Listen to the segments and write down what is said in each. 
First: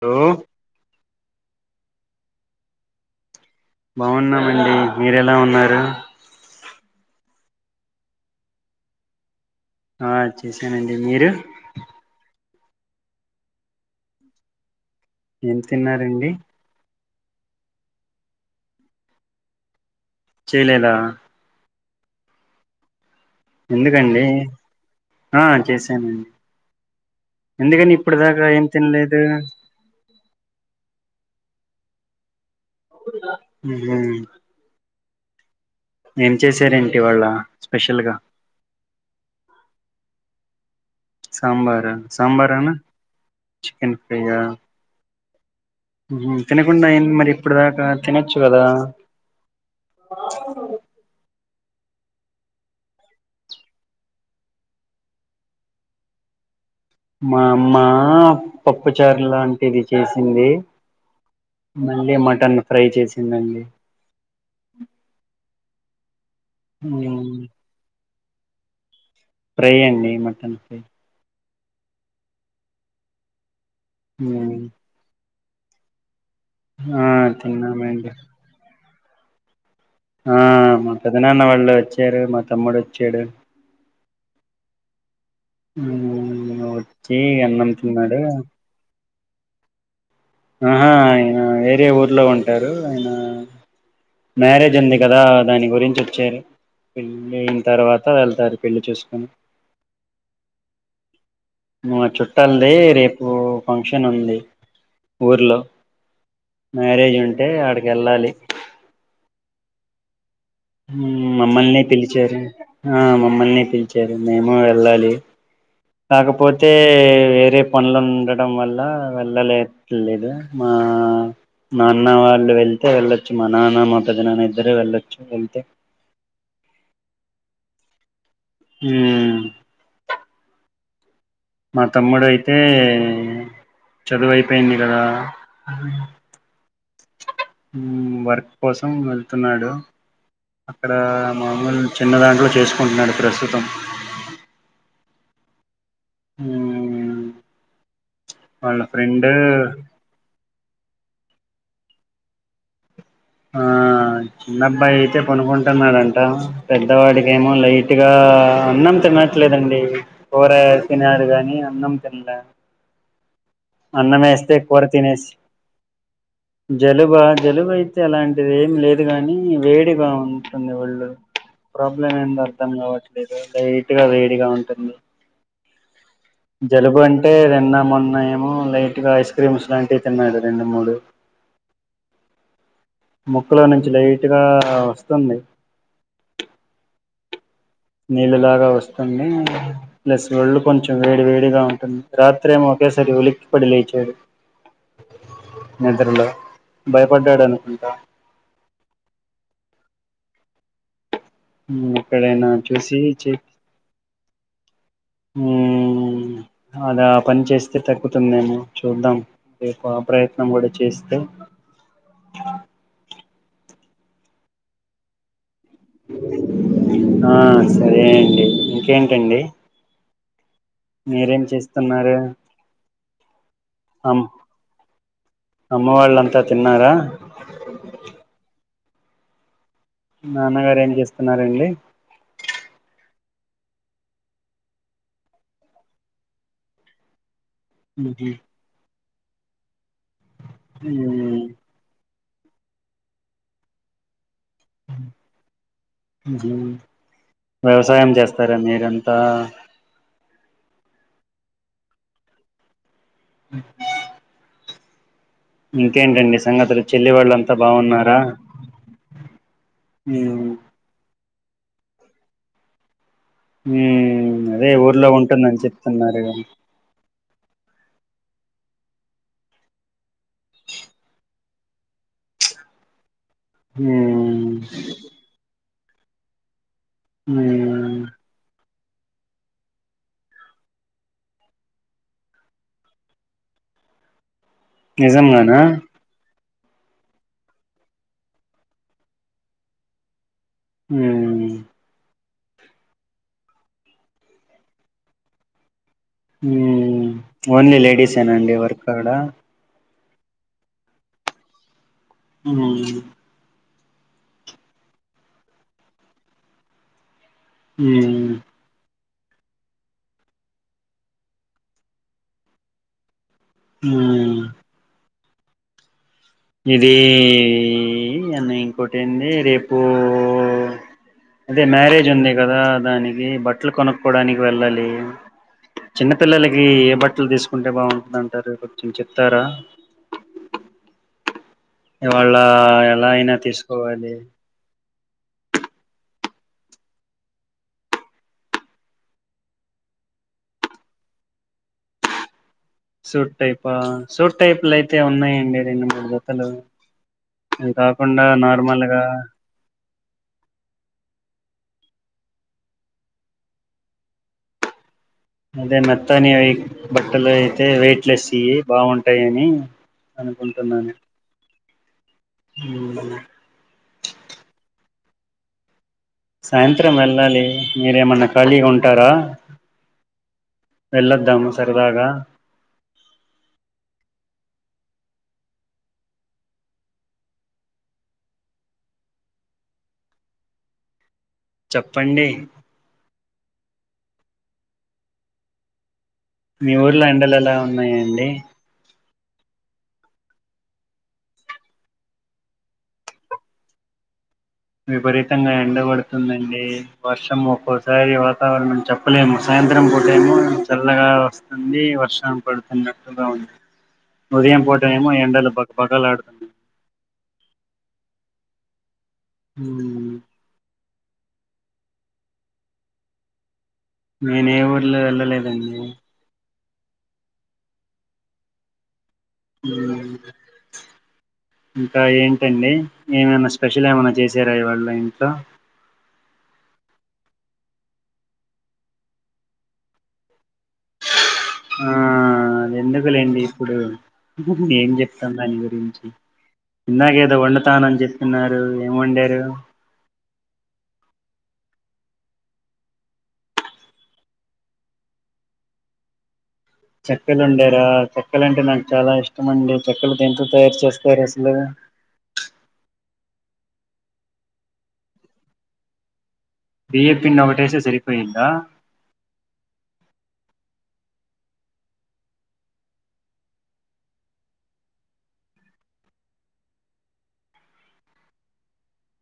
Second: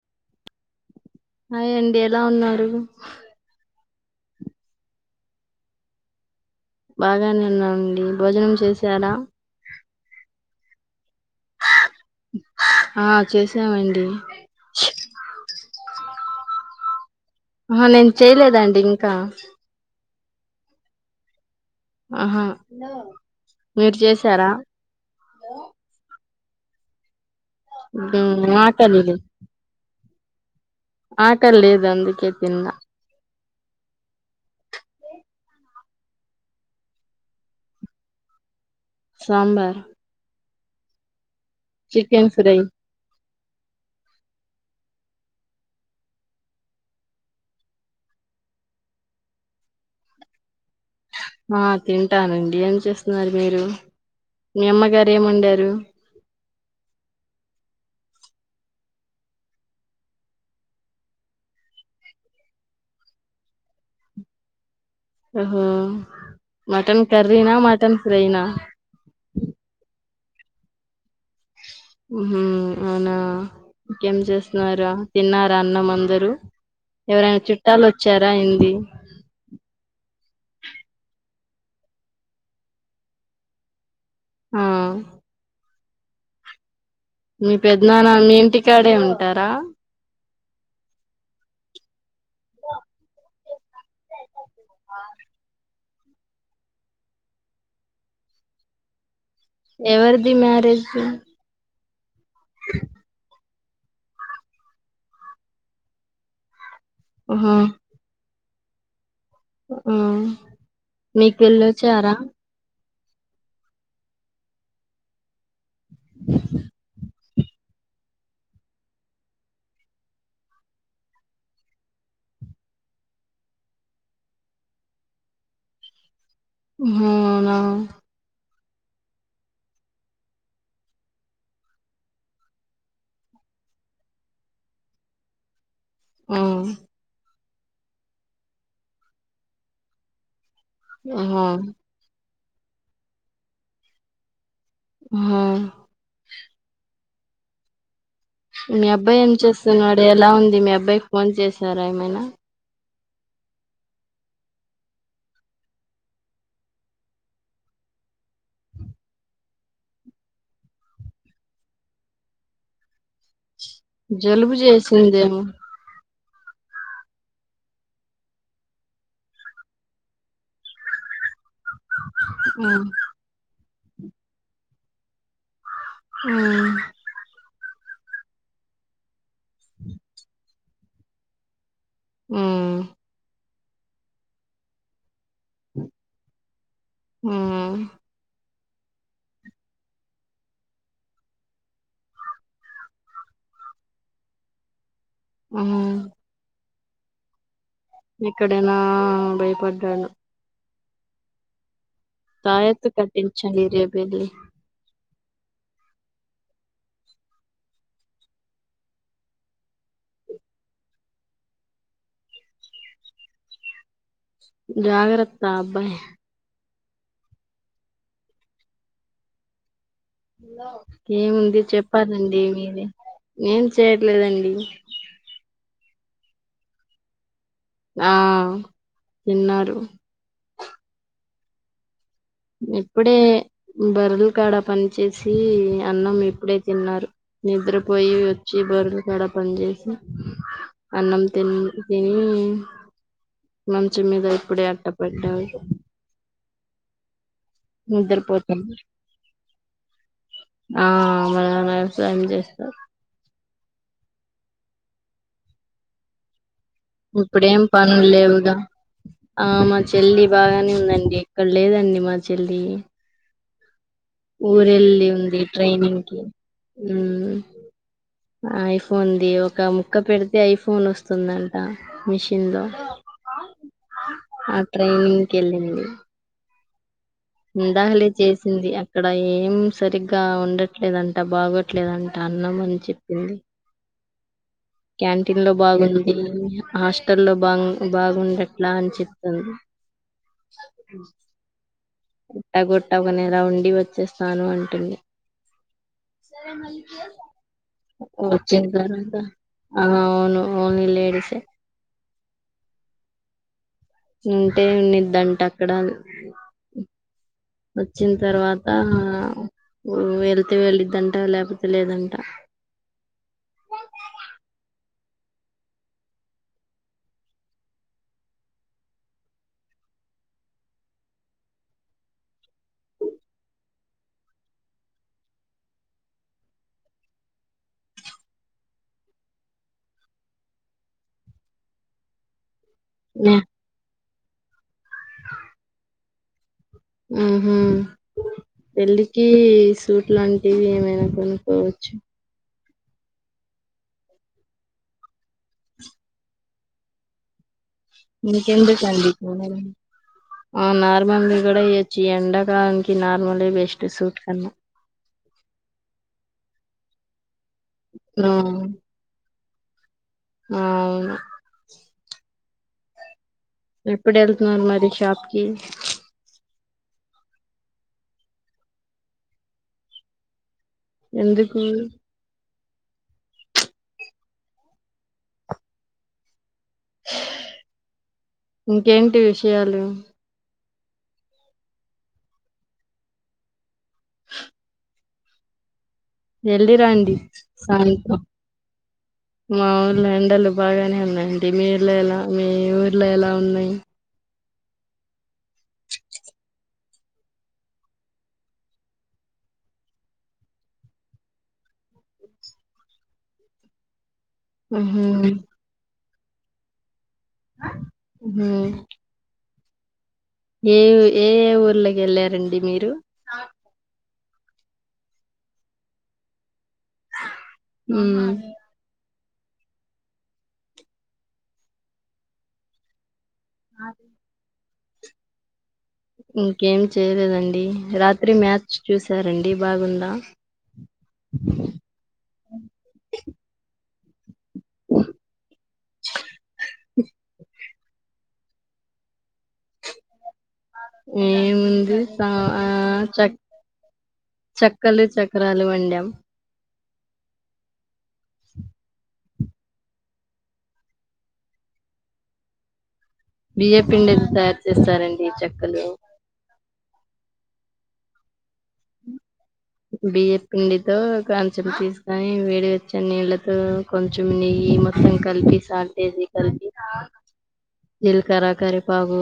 హ హాయ్ అండి ఎలా ఉన్నారు బాగున్నామండి మీర ఎలా ఉన్నారు బాగానేవున్నాండి భోజనం చేశారా ఆ చేసానండి మీరు ఆ చేసామండి ఏం తిన్నారండి ఆహ్ నేను చేయలేదండి ఇంకా చేయలేదా ఆహా మీరు ఎందుకండి చేసారా ఆ చేసానండి ఎందుకని ఇప్పుటి దాకా ఏం ఆకలి లే- తినలేదు ఆట లేదు అందుకే తిన్నా అవు హ్మ్ హు ఏం చేసారేంటి ఇవాళ్ళ స్పెషల్గా సాంబార్ సాంబార్ అ చికెన్ ఫ్రై సాంబారేనే చికెన్ ఫ్రై ఆహ్ హ్మ్ హు తినకుండా ఏంటి మరి ఇప్పుటి దాకా తినొచ్చు కదా ఆ తింటానండి ఏం చేస్తున్నారు మీరు మీ అమ్మగారు ఏం వండారు మా అమ్మా పప్పుచారు లాంటిది చేసింది మళ్ళీ మటన్ ఫ్రై చేసిందండి. హా మటన్ ఉమ్ కర్రీనా మటన్. ఫ్రైనా ఫ్రై అండి మటన్ ఫ్రై. హ్మ్ హు అవునా ఇకేం ఉమ్ చేస్తున్నారా తిన్నార్ అన్నమందరు ఆ ఎవరైనా చుట్టాలు తిన్నామండి వచ్చారా ఏంది ఆహ్ మా పెద్దనాన్న వాళ్ళు వచ్చారు మా తమ్ముడు వచ్చాడు ఆహ్ ఉం మీ పెద్దనాన్న మీ ఇంటికాడే ఉం టార ఆహా ఆయన వేరే ఊర్లో ఉంటారు ఆయన మ్యారేజ్ ఉంది కదా దాని గురించి వచ్చారు పెళ్ళైన తర్వాత వెళ్తారు పెళ్లి చూసుకొని. ఎవరిది మ్యారేజు మా చె తల్దీ రేపు ఫంక్షన్ ఉంది ఊర్లో. మ్యారేజ్ ఉంటే ఆడికి ఎళ్ళాలి ఉ ఆ ఉమ్ మీకు మమ్మల్ని వెళ్ళొచ్చారా పిలిచారు. ఆహ్ మమ్మల్ని పిలిచారు మేము వెళ్ళాలి కాకపోతే వేరే పనులు ఉండడం వల్ల వెళ్ళాలేట్లేదు మా నాన్న వాళ్ళు వెళ్తే వెళ్ళొచ్చు మా నాన్న మా పెద్ద నాన్న ఇద్దరే వెళ్ళొచ్చు వెళ్తే హా అవునా హుం మా తమ్ముడుయితే చదువయిపోయింది కదా హూ వర్క్ కోసం వెళ్తున్నాడు అక్కడ ఆహా మామూలు చిన్న దాంట్లో చేసుకుంటున్నాడు ప్రస్తుతం హా మ్మ్ వాళ్ళ మీ అబ్బాయి ఫ్రెండ్ ఏం చేస్తున్నాడు ఎలా ఉం ది మీ అబ్బాయికి ఫోన్ చేసారా ఏమైనా ఆ చిన్నబ్బాయి అయితే కొనుకుంటున్నాడంట పెద్దవాడికిేమో లైట్గా అన్నం తినట్లేదండి కూర తినడు కానీ అన్నం తినలే జలుబు అన్నమేస్తే కూర తినేసి చేసిందేమో జలుబా జలుబు అయితే అలాంటిది ఏమి లేదు గాని వేడిగా ఉంటుంది ఒళ్ళు ప్రాబ్లం ఏంది అర్థం ఆ కావట్లేదు [unintelligible] తిగా వేడిగా ఉంటుంది ఆ జలుబు అంటే రెన్న మొన్న ఏమో లైట్ గా ఇ స్ క్రీమ్స్ లాంటివి తిన్నాడు రెండు మూడు హూమ్ ముక్కులో నుంచి లైట్ గా వస్తుంది హుమ్ నీలు లాగా వ స్తుంది ప్లస్ ఒళ్ళు కొంచెం వేడి వేడిగా ఉంటుంది రాత్రేమో ఒకేసారి ఉలిక్కి పడి లేచాడు ఆ నిద్రలో భయపడ్డాడ అనుకు ఇక్కడ నా భయపడ్డాడు ఉమ్ ఎక్కడైనా చూసి చె వెళ్లి అద ఆ పని చేస్తే తగ్కుతుందేమో చూద్దాం రేపు ఆ ప్రయత్నం కూడా చేస్తే జాగ్రత్ బాబ్బా ఆ సరే అండి ఇంకేంటండి మీరేం ఏముంది చేస్తున్నారు చెప్పాలండి మీరే ఏం అమ్ చేయట్లేదండి అమ్మ వాళ్ళంతా తిన్నారా ఆ తిన్నారు నాన్నగారు ఏం చేస్తున్నారండి ఇప్పుడే బర్ర్లుకాడా పని చేేసి అన్నం ఇప్పుడే తిన్నారు నిద్రపోయి వచ్చి బర్లు క్కడ పని చేసి అన్నం తీన్ తిని మంచె మీద ఇప్పుడే అట్టపెట్టు ఉమ్ వ్యవసాయం చేస్తారా మీరంతా ఆ వ వ్యవసాయం చేస్తారు [inaudible] ఇంకేంటండి సంగతులు చెల్లి వాళ్ళంతా ఇప్పుడేం పను బాగున్నారా లేవుగా ఆ మా చెల్లి ఉమ్ బాగానే ఉందండి అక్కడ లేదండి మా చెల్లి ఉమ్ అదే ఊర్లో ఊరెల్లింది ఉంటుందని ట్రైనింగ్కిి చెప్తున్నారు ఉమ్ ఐఫోన్ది ఒక ముక్క పెడితే ఐఫోన్ వస్తుందంట మిషిన్ లో ఉమ్ ఆ ట్రైనింగ్ కెళ్ళింది ఉమ్ ఇందాకలే చేసింది ఇక్కడ ఏం సరిగ్గా ఉండట్లేదంట బాగోట్లేదంట అన్నాం అని చెప్పింది క్యాంటీన్ లో నిజంగానా బాగుంది హాస్టల్లో బంగ్ బాగుండట్లా అని చెప్తుంది హూ గుట్ట గుట్ట ఒక నెల ఉండి వచ్చేస్తాను అంటుంది ఉమ్ ఓన్లీ లేడీసేనా అండి వర్క్ అక్కడ అ అవును ఓన్లీ లేడీసే హ్మ్ ఉంటే ఉన్నిద్దట్ట అక్కడ వచ్చిన ఉమ్ తర్వాత వెళ్తే వెళ్ళద్దంట లేకపోతే లేదంట ఆ ఇదిన్న ఇంకోటి ఏడి రేపు అదే మ్యారేజ్ ఉంది ఉంది కదా దానికి బట్టలు కొనుక్కోడానికి వెళ్ళాలి చిన్నపిల్లలకి ఏ బట్టలు తీసుకుంటే బాగుంటుంది అంటారు కొంచెం చెప్తారా ఇవాళ్ళ ఎలా అయినా తీసుకోవాలి [inaudible] హ్మ్ హు పెళ్ళికి సూట్ లాంటివి ఏమైనా కొనుక్కోవచ్చు సూట్ టైపా సూట్ టైపులు అయితే ఉన్నాయండి రెండు మూడు జతలు అవి కాకుండా ఇంకెందుకు నార్మల్ గా అండి కొనడం ఆ నార్మల్ కూడా ఇచ్చి ఎండకానికి నార్మలే బెస్ట్ సూట్ కన్నా అదే మెత్తని అయి బట్టలె అయితే వెయిట్లెస్ ఆ యి బాగుంటాయి అని ఆ అనుకుంటున్నానె అవును హ్మ్ ఎప్పుడు వెళ్తున్నారు మరి షాప్ కి సాయంత్రం వెళ్ళాలి మీరేమన్నా ఖాళీగా ఉంటారా వెళ్ళోద్దాము ఎందుకు సరదగా ఇంకేంటి విషయాలు చెప్పండి మీ ఊర్లో వెళ్ళిరండి ఎండలు ఎలా సాయంత్రం ఉన్నాయండి మా ఊర్లో ఎండలు బాగానే ఉన్నాయండి మీ ఊర్లో ఎలా మీ ఊర్లో ఎలా ఉన్నాయి విపరీతంగా ఎండబడుతుందండి వర్షం ఒక్కోసారి వాతావరణం చెప్పలేము సాయంత్రం పూటేమె చల్లగా వస్తుంది వర్షం పడుతున్నట్టుగా ఉంది ఉదయం పోట ఉహు ఏమో ఎండలు భగభగ లాడు హ్మ్ హ్మ్ ఏ ఏ ఏ ఊర్లోకి వెళ్ళారండి మీరు నేను ఏ ఊరిలో వెళ్ళలేదండి హ్మ్ హ్మ్ ఇంకా ఏంటండి ఏమైనా స్పెషల్ ఏమై చేసారా ఈ వాళ్ళు ఇంతో ఇంకేం చేయలేదండి రాత్రి మ్యాచ్ చూసారండి బాగుందా ఆ ఎందుకులేండి ఇప్పుడు ఏం చెప్తాను దాని గురించి ఇందాకేదో వండుతానని చెప్ప తిన్నారు ఏం వండారు ఏముంది సా ఆ చ చక్కలు చక్రాలు వండాం చెక్కలు ఉండరాా చెక్కలు అంటే నాకు చాలా ఇష్టం అండి చెక్కలు దేంతో తయారు చేస్తారు అసలు బియ్యం పిండి తయారు చేస్తారండి చెక్కలు బియ్యం పిండి ఒకటేస్తే సరిపోయిద్దా బియ్య పిండితో కొంచెం తీసుకని వేడి వచ్చిన నీళ్ళతో కొంచెం నెయ్యి మొత్తం కలిపి సాల్ట్ ఏసి కలిపి జీలకర్ర కరివెపాకు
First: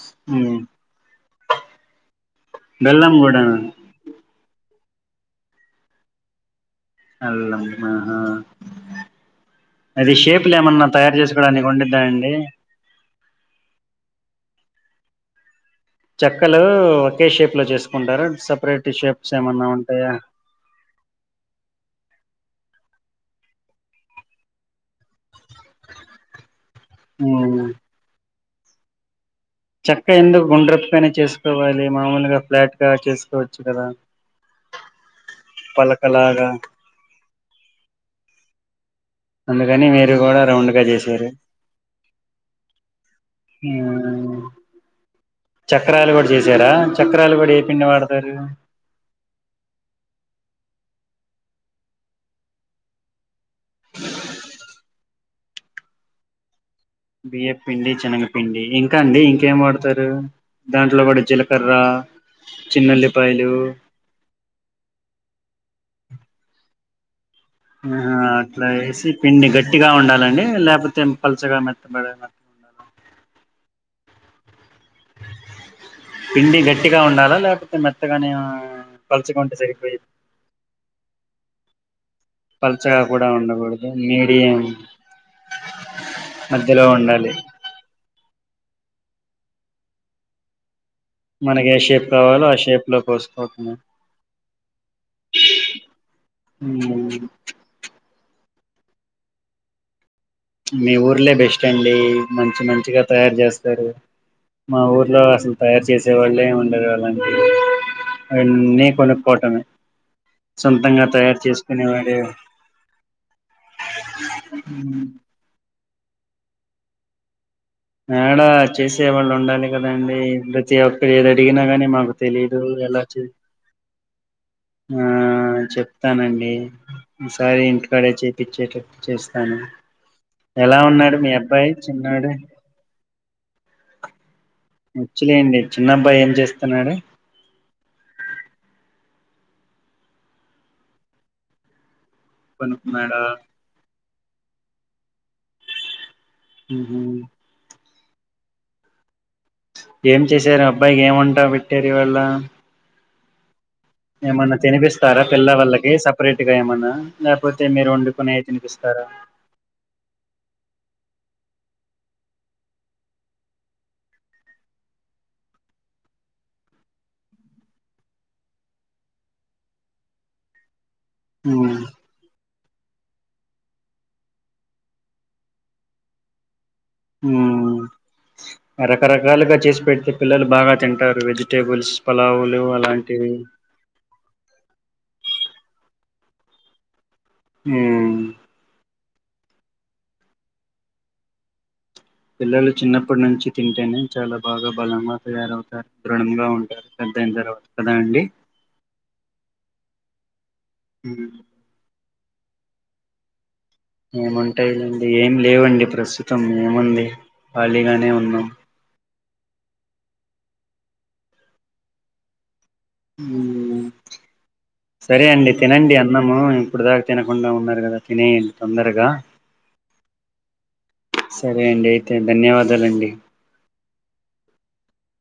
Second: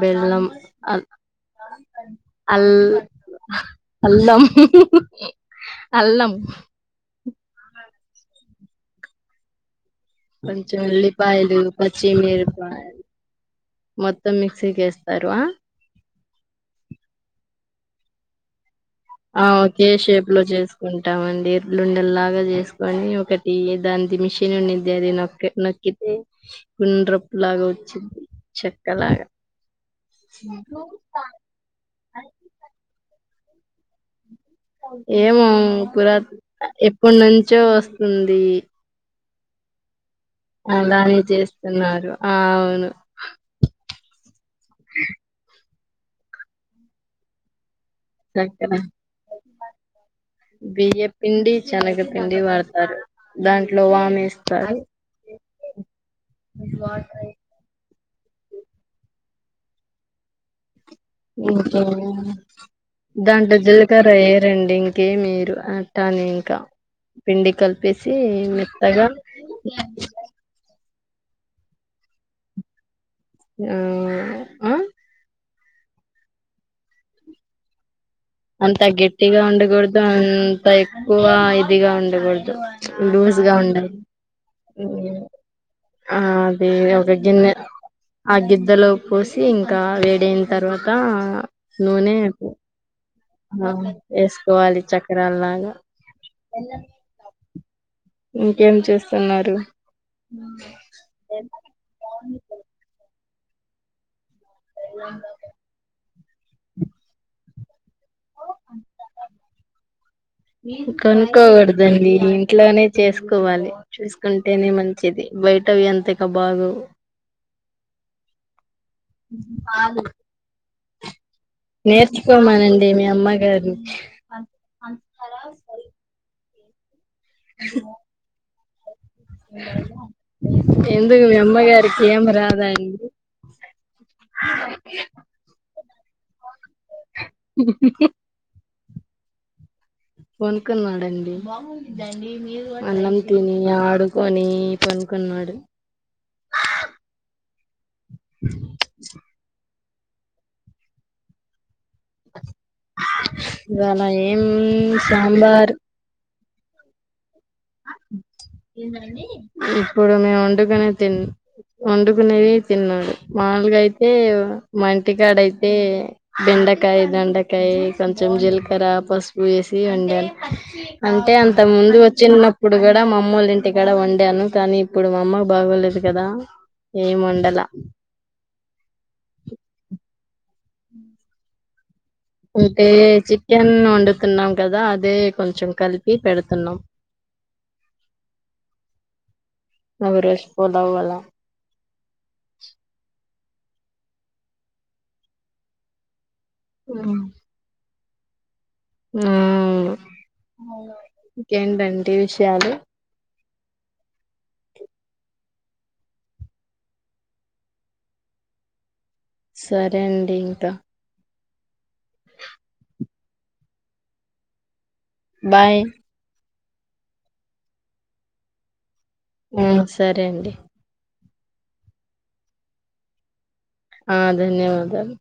బెల్లం ఉమ్, అ అల్ బెల్లం కూడా అల్లం అల్లం అల్లం ఆహా అది షేపులు కొంచం ఏమన్నా ఉల్లి తయారు పాయలు చేసుకోవడానికి ఉండిద్దా అండి పచ్చిమిరప మె మొత్తం మిక్సీకి వేస్తారూ ఆ చెక్కలు ఒకే షేప్ లో చేసుకుంటార సపరేట్ షేప్స్ ఆ ఏమన్నా ఒకే ఉంటాయా షేప్ లో చేసుకుంటామండి ఇర్లుఉండెల్లా బాగా చేసుకోనీ ఒకటి దానిది మిషిన్ ఉండింది అది నొ కె నక్కితే గుండ్రప్పు లాగా వచ్చింద్ది చెక్కలాగా చక్క ఎందుకు గుండ్రపుగానే చేసుకోవాలి మామూలుగా ఫ్లాట్ గా చేసుకో చ్చు గదా ఏమో కుర ఎప్పు నుంచో వస్తుంది అందుకని మీరు కూడా రౌండ్ గా అలానే చేశారు చేస్తున్నారు ఆ అవును ఉమ్. చక్రాలు కూడా చేసారా చక్రాలు కూడా పిండి వాడతారు చక్కర బియ్య పిండి శనగపిిండి వాడతారు దాంట్లో వాము వేస్తారు బియ్యపిండి శనగ పిండి ఇంకా అండి ఇంకేం వాడతారు దాంట్లో కూడా జీలకర్ర ఇంకే చిన్నుల్లిపాయలు దాంట్లో జీలకర్ర ఎయ్యారండి ఇంకేం ఏయారు దాని ఇంకా పిండి కలిపేసి ఆహ అట్లా మెత్తగా వేసి పిండి గట్టిగా ఉండాలండి లేపోతే పల్చగా మెత్తగా కా ఆ అ పిండి గట్టిగా ఉండాలా లేకపోతే మేత్ అంత గట్టిగా ఉండకూడదు అంత ఎక్కువ ఇదిగా ఉండకూడదు పలచగా కూడా లూజ్గా ఉండకూడదు ఉండాలి మీడియం ఆ అది మధ్యలో ఒక ఉండాలి గిన్నె ఆ గిద్దలో పోసి ఇంకా వేడైన తర్వా మనకి ఏ షేప్ కావాలో ఆ షేప్ లోకి వస్ ఆ వేసుకోవాలి చక్రాలాగా బెల్లం తీసుకురా ఇంకేం చేస్తున్నారు మీ ఊర్లే బెస్ట్ అండి మంచి మంచిగా తయార్ చేస్తారు మా ఊర్లో అసలు తయారు చేసే వాళ్ళే ఉండరు అలాంటివి అన్ని కొనుకోటమే కోనుక్కోకూడదండి ఇంట్లోనే చేసుకోవాలి చేసుకుంటేనే మంచిది బయటవి అంత ఇకా బాగోవు యాడ చేసేవాళ్ళు ఉండాలి కదండి ప్రతి ఒక్కరు ఏది అడిగినా కాని మాకు తెలిదు నేర్చుకోమనండి ఎలా మీ చేస్ అమ్మగారిని ఆ చెప్తానండి సరే ఇంటికాడే చేపిచ్చ్ ఓకే చేస్తాను ఎలా ఉన్నాడు ఎందుకు మీ అబ్బాయి అమ్మగారికి ఏం చిన్నాడు రాదా అండి వచ్చలేండి చిన్నబాయి ఏం చేస్త హు హు పనుకున్నడండి అన్నమ్ పనుకున్నాడా తని ఆడుకొని కొని పనుకున్నాడు హు హుహు ఏం చేశారు అబ్బాయికి ఏం వంట చేసారివల్ల ఇవాళ ఏం ఏమన్న తినిపిస్తారా పిల్ల వాళ్ళకి సపరేట్ గాఏమన్నా ఆ ఏందండి ఇప్పుడు మేం వండుకునేది తి వండుకునేవి తిన్నాడు మాముూలుగా అయితే మా ఇంటికాడ అయితే బెండకాయ దొండకాయ కొంచెం జీలకర్ర పసుపు వేసి వండాలి అంటే అంత ఉమ్ ముందు వచ్చినప్ ఇప్పుడు కూడా మా అమ్మోళ్లు ఇంటికాడ వండాను కానీ ఇప్పుడు మా అమ్మ బాగోలేదు కదా ఏం హు వండలా రకరకాలుగా చేసి పెడితే పిలల్లకూ బాగా తింటారు వెజిటేబుల్స్ పలావులు అంటే అలాంటివి చికెన్ వండుతున్నాం కదా అదే కొంచెం కలిపి పెడుతున్నాం మ్ మ రష్ పోదమల పిల్లలు చిన్నప్పటి నుంచి తింటేనే చాలా బాగా బలంగా తయారవుతారు దృడంగా పెద్ద అయిన తర్వాత కదా అండి ఆ ఉమ్ ఇంకేంటండి విషయాలు ఏముంటాయి లేండి ఏం లేవండి ప్రస్తుతం ఏముంది ఖాళీగానే ఉన్నాం సరే అండి ఇంక మ్ సరే అండి బాయ్ తినండి అన్నము ఇప్పుడుదాకా తినకుండా ఉన్నారు కదా తినేయండి తొందరగా ఆ సరే అండి సరే అండి అయితే ధన్యవాదాలండి ఆ ధన్యవాదాలు